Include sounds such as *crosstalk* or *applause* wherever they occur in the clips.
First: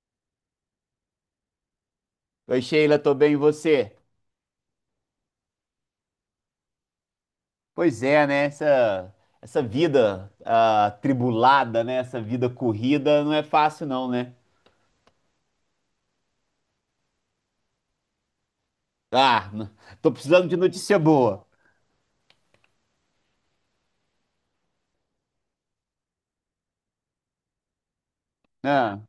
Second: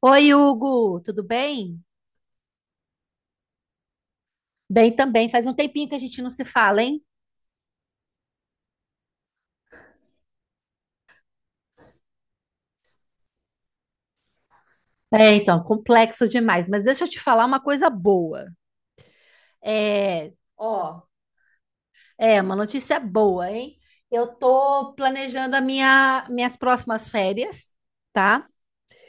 Oi, Hugo, tudo bem? Oi, Sheila, tô bem, e você? Bem também. Faz um tempinho que a gente não se fala, hein? Pois é, né? Essa vida tribulada, né? Essa vida corrida não é fácil, não, né? É, então, complexo demais. Mas deixa eu te falar uma coisa boa. Ah, tô É, precisando de notícia ó, boa. é uma notícia boa, hein? Eu tô planejando minhas próximas férias, tá? Ah,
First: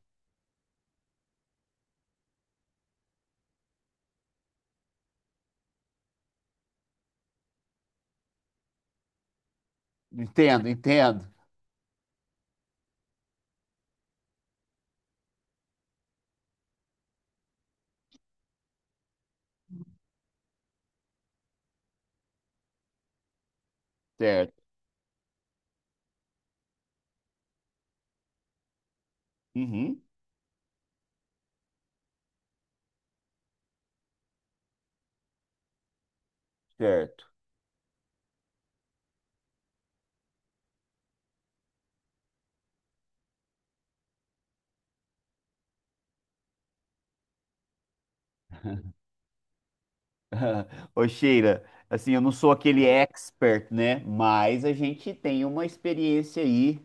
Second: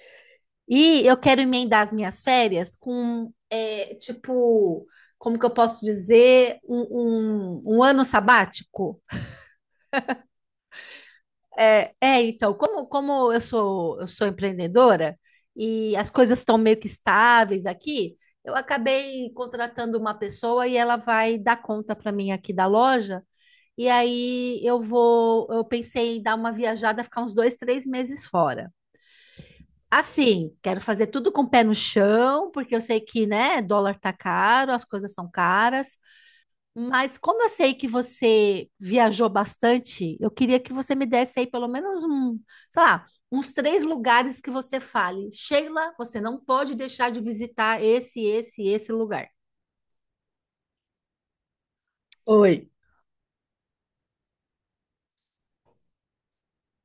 E eu quero emendar as minhas férias com, é, tipo, como que eu posso dizer, um ano sabático. entendo, entendo. É, é, então, como eu sou empreendedora e as coisas estão meio que estáveis aqui, eu acabei contratando uma pessoa e ela vai dar conta para mim aqui da loja. E aí Certo. Eu pensei em dar uma viajada, ficar uns 2, 3 meses fora. Uhum, Assim, quero fazer tudo com o pé no chão, porque eu sei que, né, dólar tá caro, as coisas são caras. Mas certo. como eu sei que você viajou bastante, eu queria que você me desse aí pelo menos um, sei lá, uns três lugares que você fale. Sheila, você não pode deixar de visitar esse lugar. *laughs* Ô, Sheila, assim, eu não sou Oi. aquele expert, né? Mas a gente tem uma experiência aí,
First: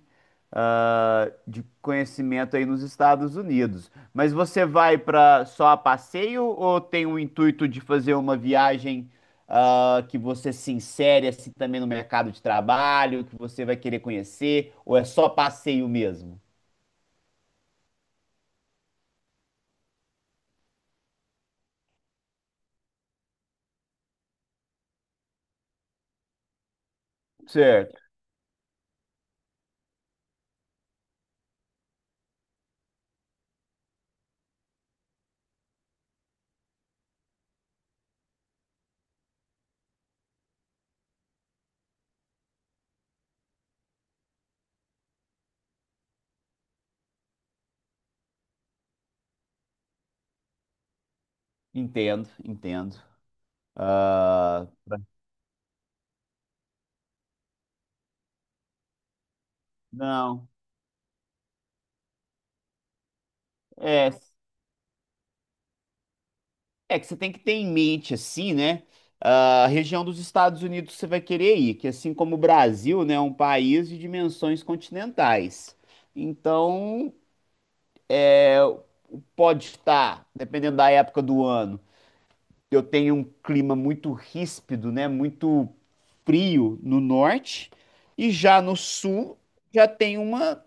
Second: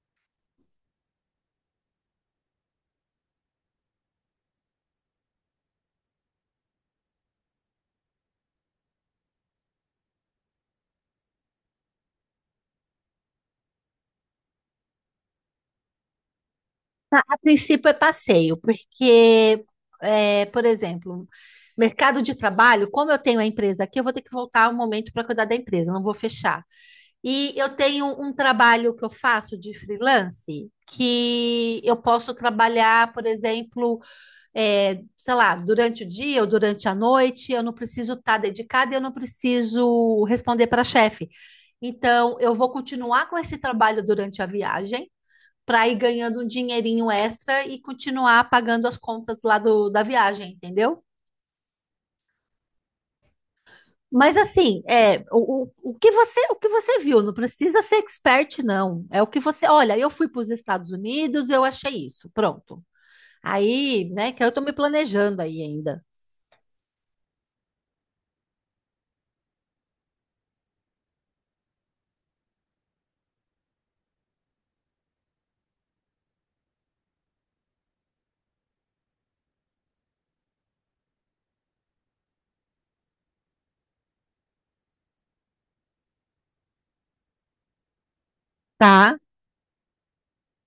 de conhecimento aí nos Estados Unidos. Mas você vai para só a passeio ou tem o intuito de fazer uma viagem, que você se insere assim também no mercado de trabalho, que você vai querer conhecer, ou é só passeio mesmo? A princípio é passeio, porque, por exemplo, mercado de trabalho, como eu tenho a empresa aqui, eu vou ter que voltar um momento para cuidar da empresa, não vou fechar. E eu Certo. tenho um trabalho que eu faço de freelance, que eu posso trabalhar, por exemplo, sei lá, durante o dia ou durante a noite, eu não preciso estar dedicada, e eu não preciso responder para chefe. Então, eu vou continuar com esse trabalho durante a viagem, para ir ganhando um dinheirinho extra e continuar pagando as contas lá da viagem, entendeu? Entendo, entendo. Mas Ah, assim, o que você viu, não precisa ser expert, não. Olha, eu fui para não. os Estados Unidos, eu achei isso, pronto. Aí, É. né, que eu tô me planejando aí ainda. É que você tem que ter em mente, assim, né? A região dos Estados Unidos que você vai querer ir, que assim como o Brasil, né, é um país de dimensões continentais. Então, é, pode estar, dependendo da época do ano, eu tenho um clima muito ríspido, né? Muito frio no norte, e já no Tá. sul já tem uma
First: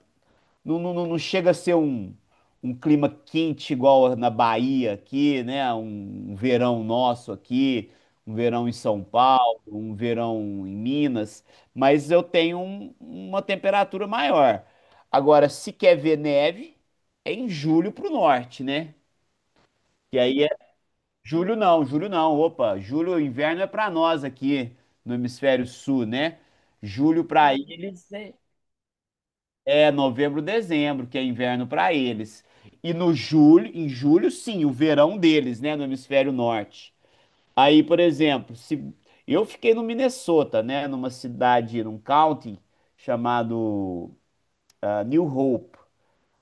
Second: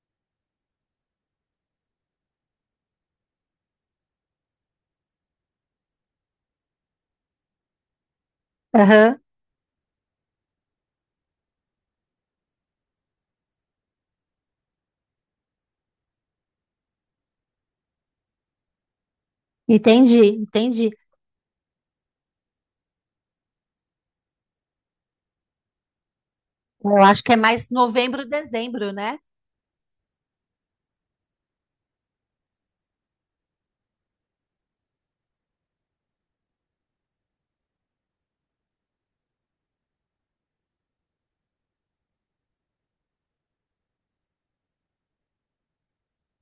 não, não, não chega a ser um clima quente igual na Bahia aqui, né? Um verão nosso aqui, um verão em São Aham. Paulo, um verão em Minas, mas eu tenho uma temperatura maior. Agora, se quer ver neve, é em julho pro norte, né? Que Entendi, aí é entendi. Julho não, opa, julho inverno é pra nós aqui no hemisfério sul, né? Eu acho Julho que é pra aí mais novembro, dezembro, né? é novembro, dezembro, que é inverno para eles. E no julho, em julho, sim, o verão deles, né, no hemisfério norte. Aí, por exemplo, se eu fiquei no Minnesota, né, numa cidade, num county chamado New Hope.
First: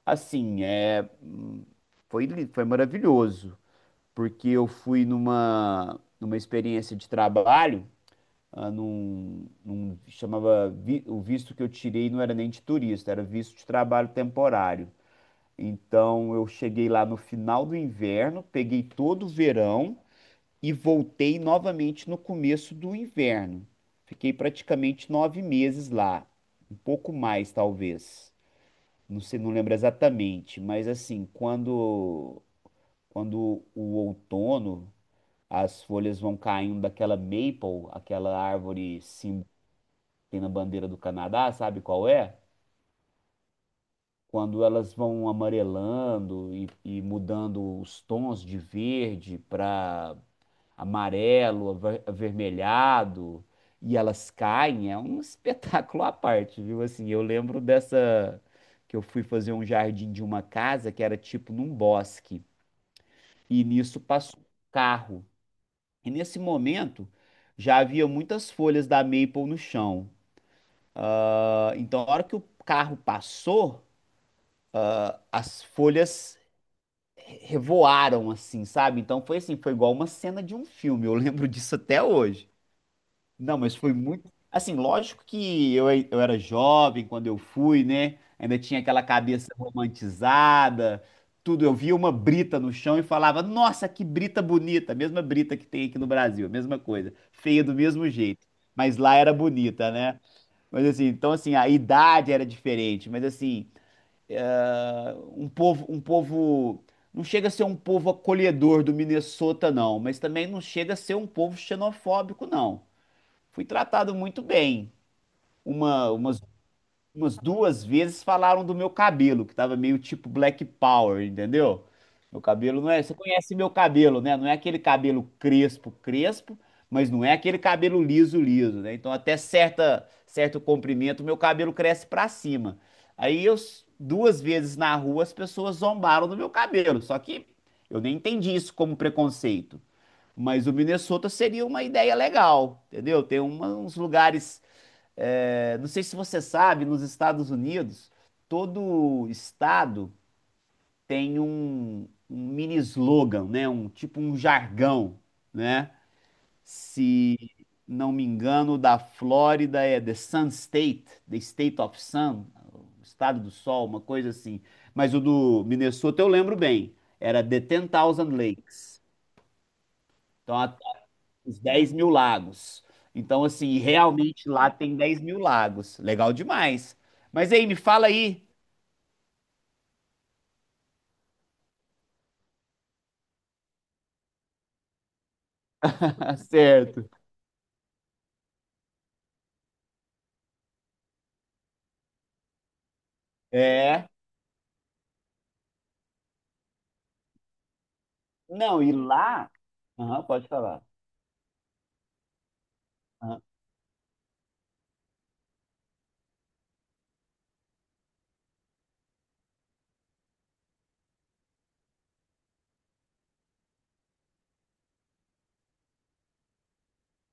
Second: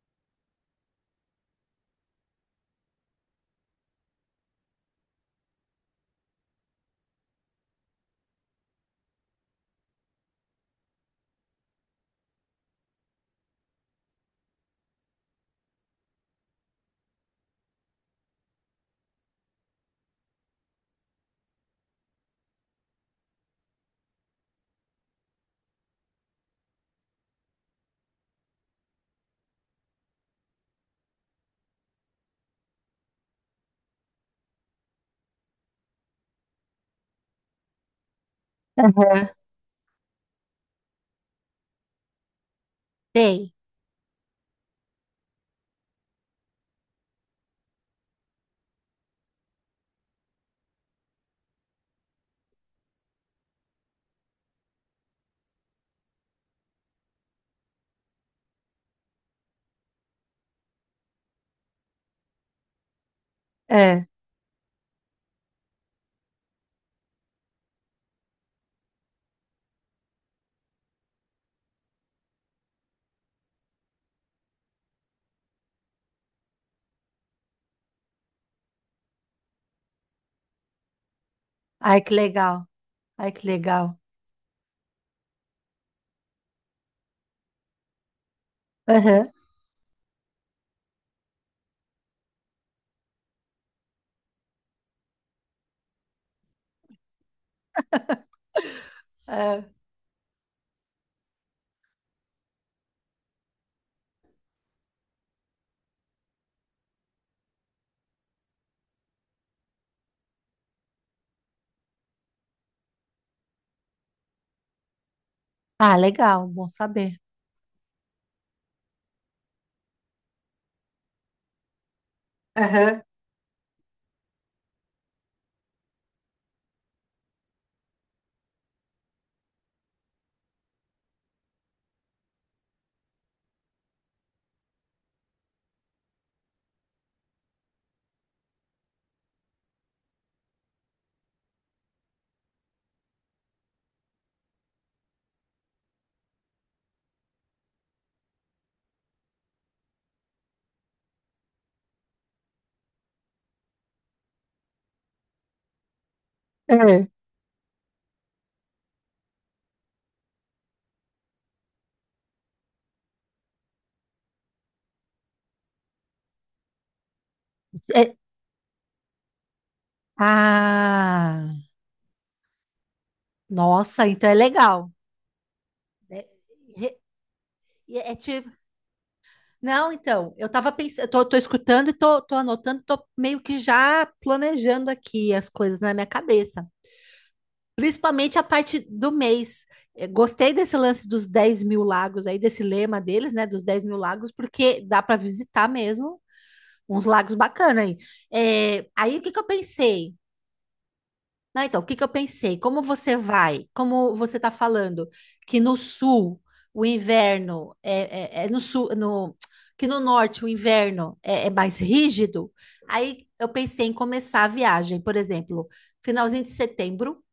Assim, foi maravilhoso, porque eu fui numa experiência de trabalho, o visto que eu tirei não era nem de turista, era visto de trabalho temporário. Então eu cheguei lá no final do inverno, peguei todo o verão e voltei novamente no começo do inverno. Fiquei praticamente 9 meses lá, um pouco mais talvez. Não sei, não lembro exatamente, mas assim, quando o outono, as folhas vão caindo daquela maple, aquela árvore Aham. símbolo que tem na bandeira do Canadá, sabe qual é? Sei. Quando elas vão amarelando e mudando os tons de verde para amarelo, avermelhado, e elas caem, é um *laughs* espetáculo à parte, viu? Assim, eu lembro dessa que eu fui fazer um jardim de uma casa que era tipo num bosque, e nisso É. passou um carro. E nesse momento já havia muitas folhas da maple no chão. Ah, então, a hora que o carro passou, as folhas revoaram assim, sabe? Então foi assim, foi igual uma cena de um filme. Eu lembro *laughs* disso Ai, até que hoje. legal. Ai, que Não, mas legal. foi muito. Assim, lógico que eu era jovem quando eu fui, né? Ainda tinha aquela Aham. cabeça romantizada, tudo. Eu via uma brita no chão e falava: Nossa, que brita bonita! A mesma brita que tem aqui no Brasil, a mesma coisa. Feia do mesmo jeito. Mas lá era É. bonita, né? Mas assim, então assim, a idade era diferente, mas assim um povo, não chega a ser um povo acolhedor do Minnesota, não, mas também não chega a ser um povo xenofóbico, não. Fui tratado muito bem. Ah, Uma, uma legal, bom saber. umas duas vezes falaram do meu cabelo, que tava meio tipo Black Power, entendeu? Meu cabelo não Aham. é. Você conhece meu cabelo, né? Não é aquele cabelo crespo, crespo, mas não é aquele cabelo liso, liso, né? Então, até certo comprimento, meu cabelo cresce pra cima. Aí, duas vezes na rua, as pessoas zombaram do meu cabelo. Só que eu nem entendi isso como preconceito. Mas o Minnesota seria uma ideia legal, entendeu? Tem uns lugares não sei se você sabe, nos Estados Unidos, todo estado tem um mini slogan, né? Um tipo um jargão, né? É. Se não me engano, o da Flórida é The Sun State, The State of Sun, o estado do sol, uma coisa assim. Mas o do Minnesota eu lembro bem, era The Ten É- Thousand Lakes. Então, a Ah, os 10 mil lagos. Então, assim, nossa, então é realmente lá legal. tem 10 mil lagos. É, Legal demais. Mas aí, me fala é, aí. tipo, não, então, eu tava pensando, tô escutando e tô anotando, tô meio que já planejando aqui as coisas na minha *laughs* cabeça. Certo. Principalmente a parte do mês. Gostei desse lance dos 10 mil lagos aí, desse lema deles, né? Dos 10 mil É. lagos, porque dá para visitar mesmo uns lagos bacana aí. Não, Eh, e aí o que que eu lá. pensei? Aham, pode falar. Né, então, o que que eu pensei? Como você Aham. vai? Como você está falando que no sul o inverno é no sul, no, que no norte o inverno é mais rígido? Aí eu pensei em começar a viagem, por exemplo, finalzinho de setembro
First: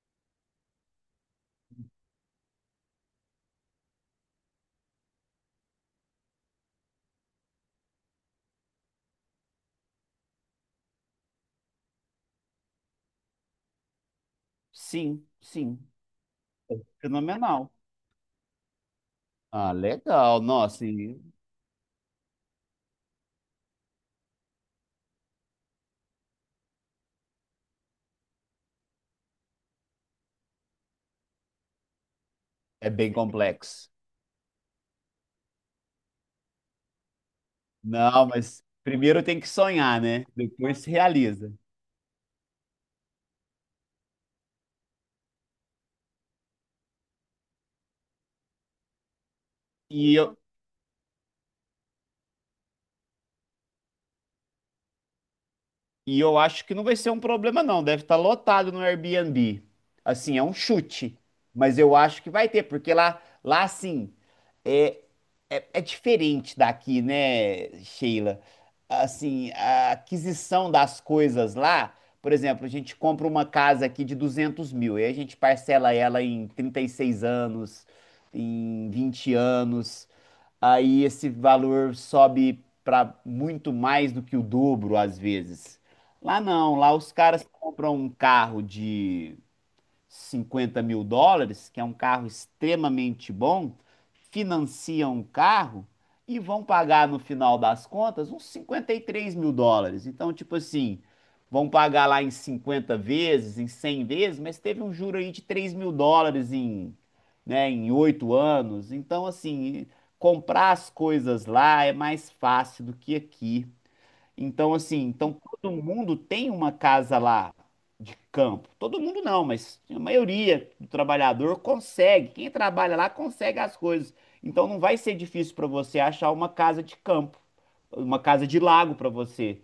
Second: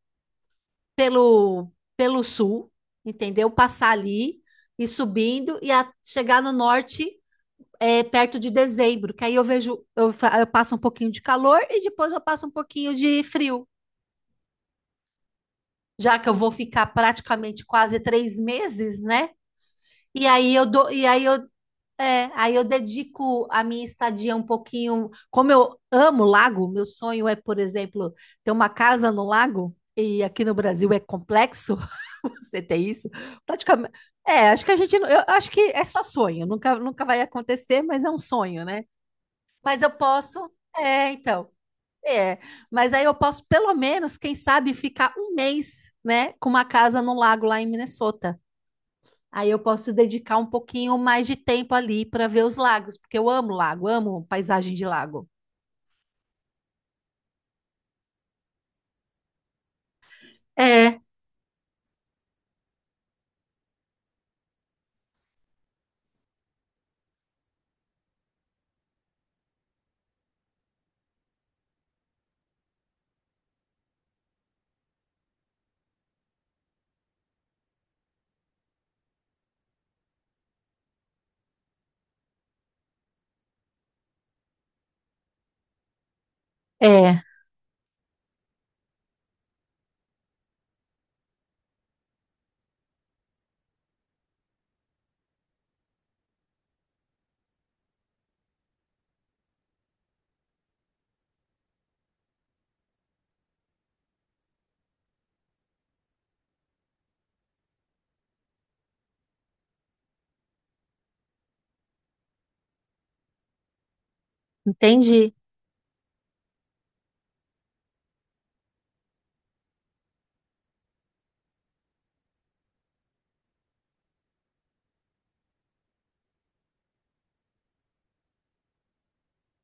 pelo pelo sul, entendeu? Passar ali e subindo e chegar no norte, perto de dezembro, que aí eu vejo eu, fa- eu passo um pouquinho de calor e depois eu passo um pouquinho de frio. Sim, sim. Já que eu vou ficar praticamente Fenomenal. quase 3 meses, né? Ah, E legal. aí eu Nossa, dou, e e aí eu, é, aí eu dedico a minha estadia um pouquinho. Como eu amo lago, meu sonho é, por exemplo, ter uma casa no lago, e aqui no Brasil é complexo *laughs* você ter é isso. bem complexo. Praticamente. É, acho que a gente. Não- Eu acho que é só sonho, nunca, nunca vai acontecer, mas é um Não, mas sonho, né? primeiro tem que Mas eu sonhar, né? posso. Depois se É, então. realiza. É, mas aí eu posso, pelo menos, quem sabe, ficar um mês, né, com uma casa no lago lá em Minnesota. Aí eu posso E eu, dedicar um pouquinho mais de tempo ali para ver os lagos, porque eu amo lago, amo paisagem de lago. E eu acho que não vai ser um problema, não. Deve estar lotado no Airbnb. Assim, é um É, chute. Mas eu acho que vai ter, porque lá assim, é, é diferente daqui, né, Sheila? Assim, a aquisição das coisas lá, por exemplo, a gente compra uma casa aqui de 200 mil, e aí a gente parcela ela em 36 anos, em 20 anos aí esse valor sobe para muito mais do que o dobro às vezes. Lá não, lá os é, caras compram um carro de US$ 50 mil, que é um carro extremamente bom, financiam o carro e vão pagar no final das contas uns US$ 53 mil. Então, tipo assim, vão pagar lá em 50 vezes, em 100 vezes, mas teve um juro aí de US$ 3 mil né, em 8 anos. Então, assim, comprar as coisas lá é mais fácil do que aqui. Então, assim, entendi. então todo mundo tem uma casa lá de campo. Todo mundo não, mas a maioria do trabalhador consegue. Quem trabalha lá consegue as coisas. Então não vai ser difícil para você achar uma casa de campo, uma casa de lago para você,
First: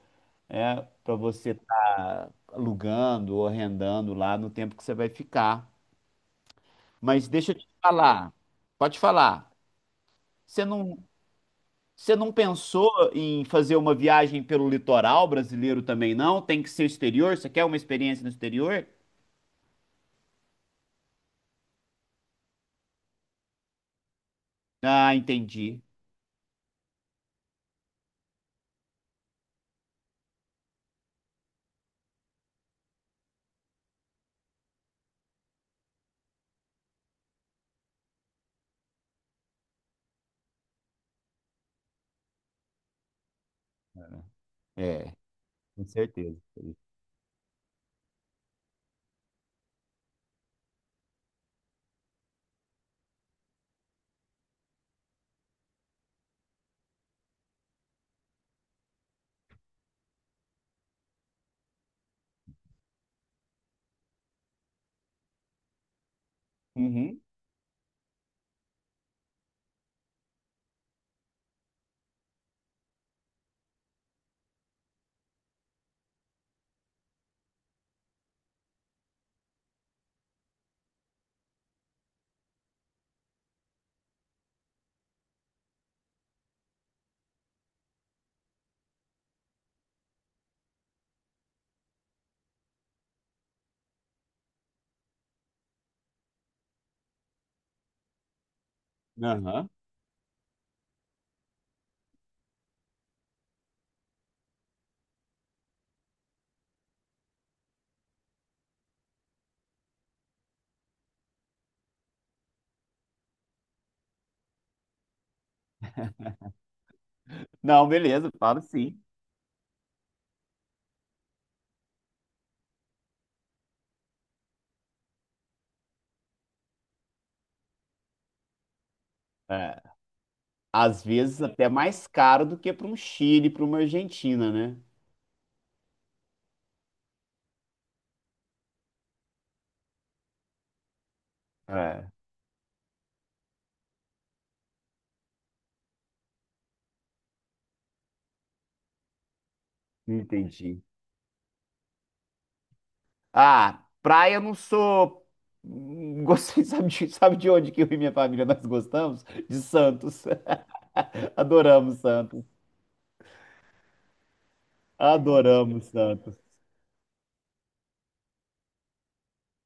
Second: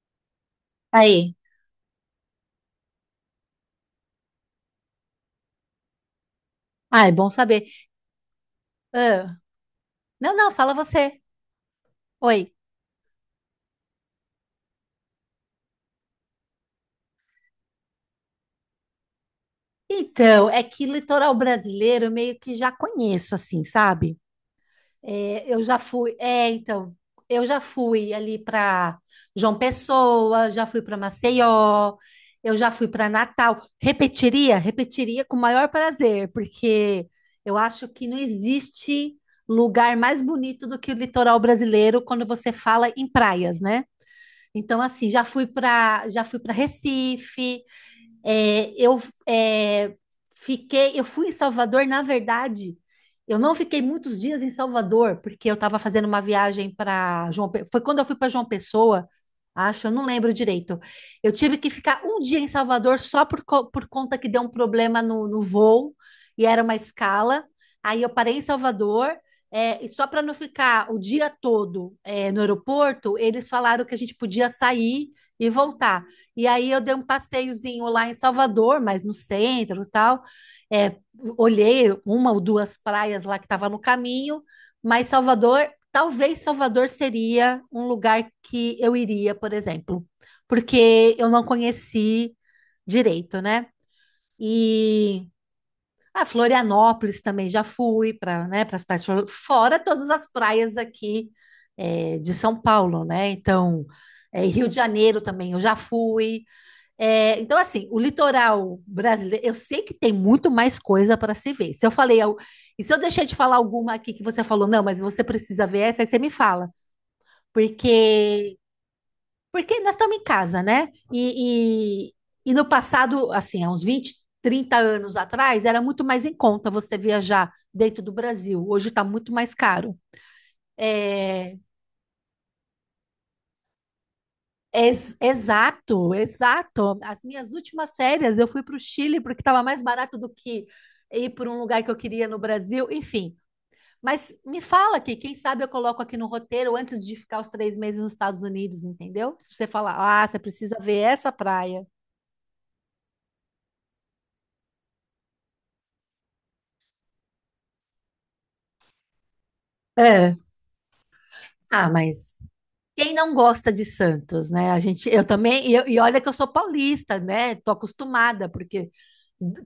né? Para Aí, você estar alugando ou arrendando lá no tempo que você vai ficar. ah, é Mas bom deixa eu saber. te falar, pode Ah, falar. não, não, Você fala não, você. você não Oi. pensou em fazer uma viagem pelo litoral brasileiro também, não? Tem que ser exterior? Você quer uma experiência no exterior? Então, é que litoral brasileiro eu meio que já conheço, assim, sabe? Ah, É, eu já entendi. fui. É, então, eu já fui ali para João Pessoa, já fui para Maceió, eu já fui para Natal. Repetiria? Repetiria com o maior prazer, porque eu acho que não existe lugar mais bonito do que o litoral brasileiro quando você fala em praias, né? Então, assim, É, com já fui certeza. para Recife, é, eu é, eu fui em Salvador, na verdade, eu não fiquei muitos dias em Salvador, porque eu estava fazendo uma viagem foi quando eu fui para João Pessoa, acho, eu não lembro direito. Eu tive que ficar um dia em Salvador só por conta que deu um problema no voo e era uma Uhum. escala. Aí eu parei em Salvador. E só para não ficar o dia todo, no aeroporto, eles falaram que a gente podia sair e voltar. E aí eu dei um passeiozinho lá em Salvador, mas no centro e tal. É, olhei uma ou duas praias lá que estava no caminho, mas Salvador, talvez Salvador seria um lugar que eu iria, por exemplo, porque eu não conheci direito, né? E a Florianópolis também já fui para, né, para as praias, fora Aham. fora todas as praias aqui, de São Paulo, né? Então, Rio de Janeiro também eu já fui. É, então, assim, o litoral brasileiro, eu sei que tem muito mais coisa para se ver. Se eu falei, al- E se eu deixei de falar alguma aqui que você falou, não, mas você precisa ver essa, aí você me fala. Não, beleza, Porque, falo sim. porque nós estamos em casa, né? E no passado, assim, há uns 20 30 anos atrás, era muito mais em conta você viajar dentro do Brasil. Hoje está muito mais É, caro. às vezes É, até mais caro do que para um Chile, para uma Argentina, né? exato, exato. As minhas últimas férias eu fui para o Chile porque estava mais barato do que ir para um lugar que eu É, queria no Brasil, enfim. Mas me fala aqui, quem sabe eu coloco aqui no roteiro antes de ficar os 3 meses nos Estados Unidos, entendeu? Se você falar, ah, você precisa entendi. ver essa praia. Ah, praia eu não sou. Gostei, *laughs* sabe de onde que eu e minha família nós gostamos? De Santos. É. *laughs* Ah, Adoramos mas Santos. quem não gosta de Santos, né? A gente, eu também, Adoramos e olha que eu Santos. sou paulista, né? Tô acostumada, porque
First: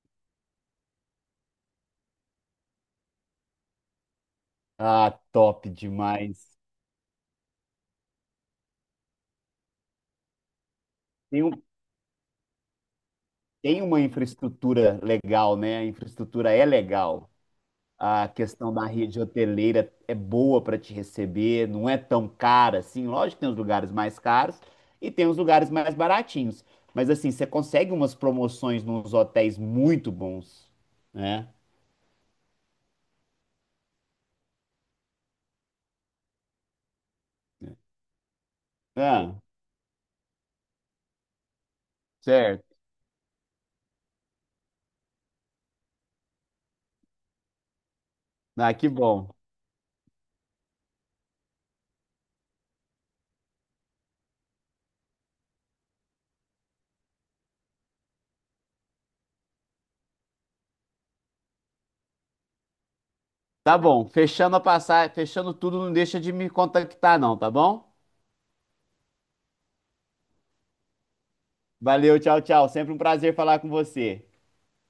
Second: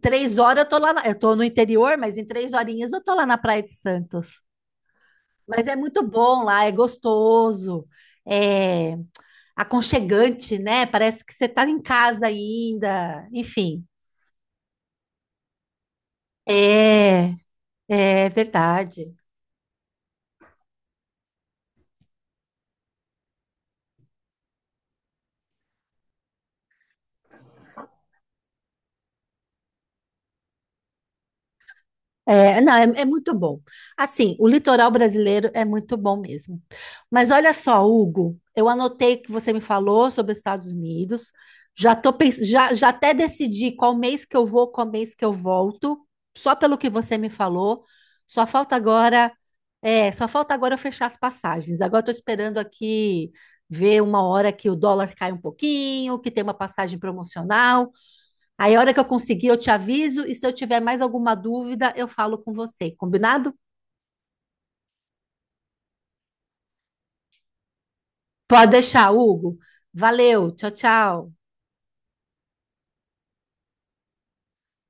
3 horas eu tô lá, eu tô no interior, mas em 3 horinhas eu tô lá na Praia de Santos. Ah, Mas top é muito bom demais. lá, é gostoso, é aconchegante, né? Parece que Tem, você um, está em casa ainda. tem Enfim, uma infraestrutura legal, né? A infraestrutura é legal. é, A é questão da verdade. rede hoteleira é boa para te receber, não é tão cara assim. Lógico que tem os lugares mais caros e tem os lugares mais baratinhos. Mas assim, você consegue umas promoções nos hotéis muito bons, né? É, não, é muito bom. Assim, o litoral brasileiro é muito bom mesmo. Mas olha só, Hugo, eu anotei o que Ah, você me falou sobre os Estados Unidos. Já tô pens... certo. já, já até decidi qual mês que eu vou, qual mês que eu volto, só pelo que você me falou. Só Ah, falta que bom. agora, Só falta agora eu fechar as passagens. Agora estou esperando aqui ver uma hora que o dólar cai um pouquinho, que tem uma passagem promocional. Aí, a hora que eu conseguir, eu te aviso. E se eu tiver mais alguma dúvida, eu falo com você. Combinado? Tá bom. Fechando a passagem, fechando tudo, não deixa de me contactar, não, tá bom? Pode deixar, Hugo. Valeu. Tchau, tchau. Valeu, tchau, tchau. Sempre um prazer falar com você.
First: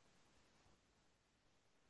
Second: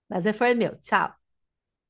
Prazer foi meu. Tchau.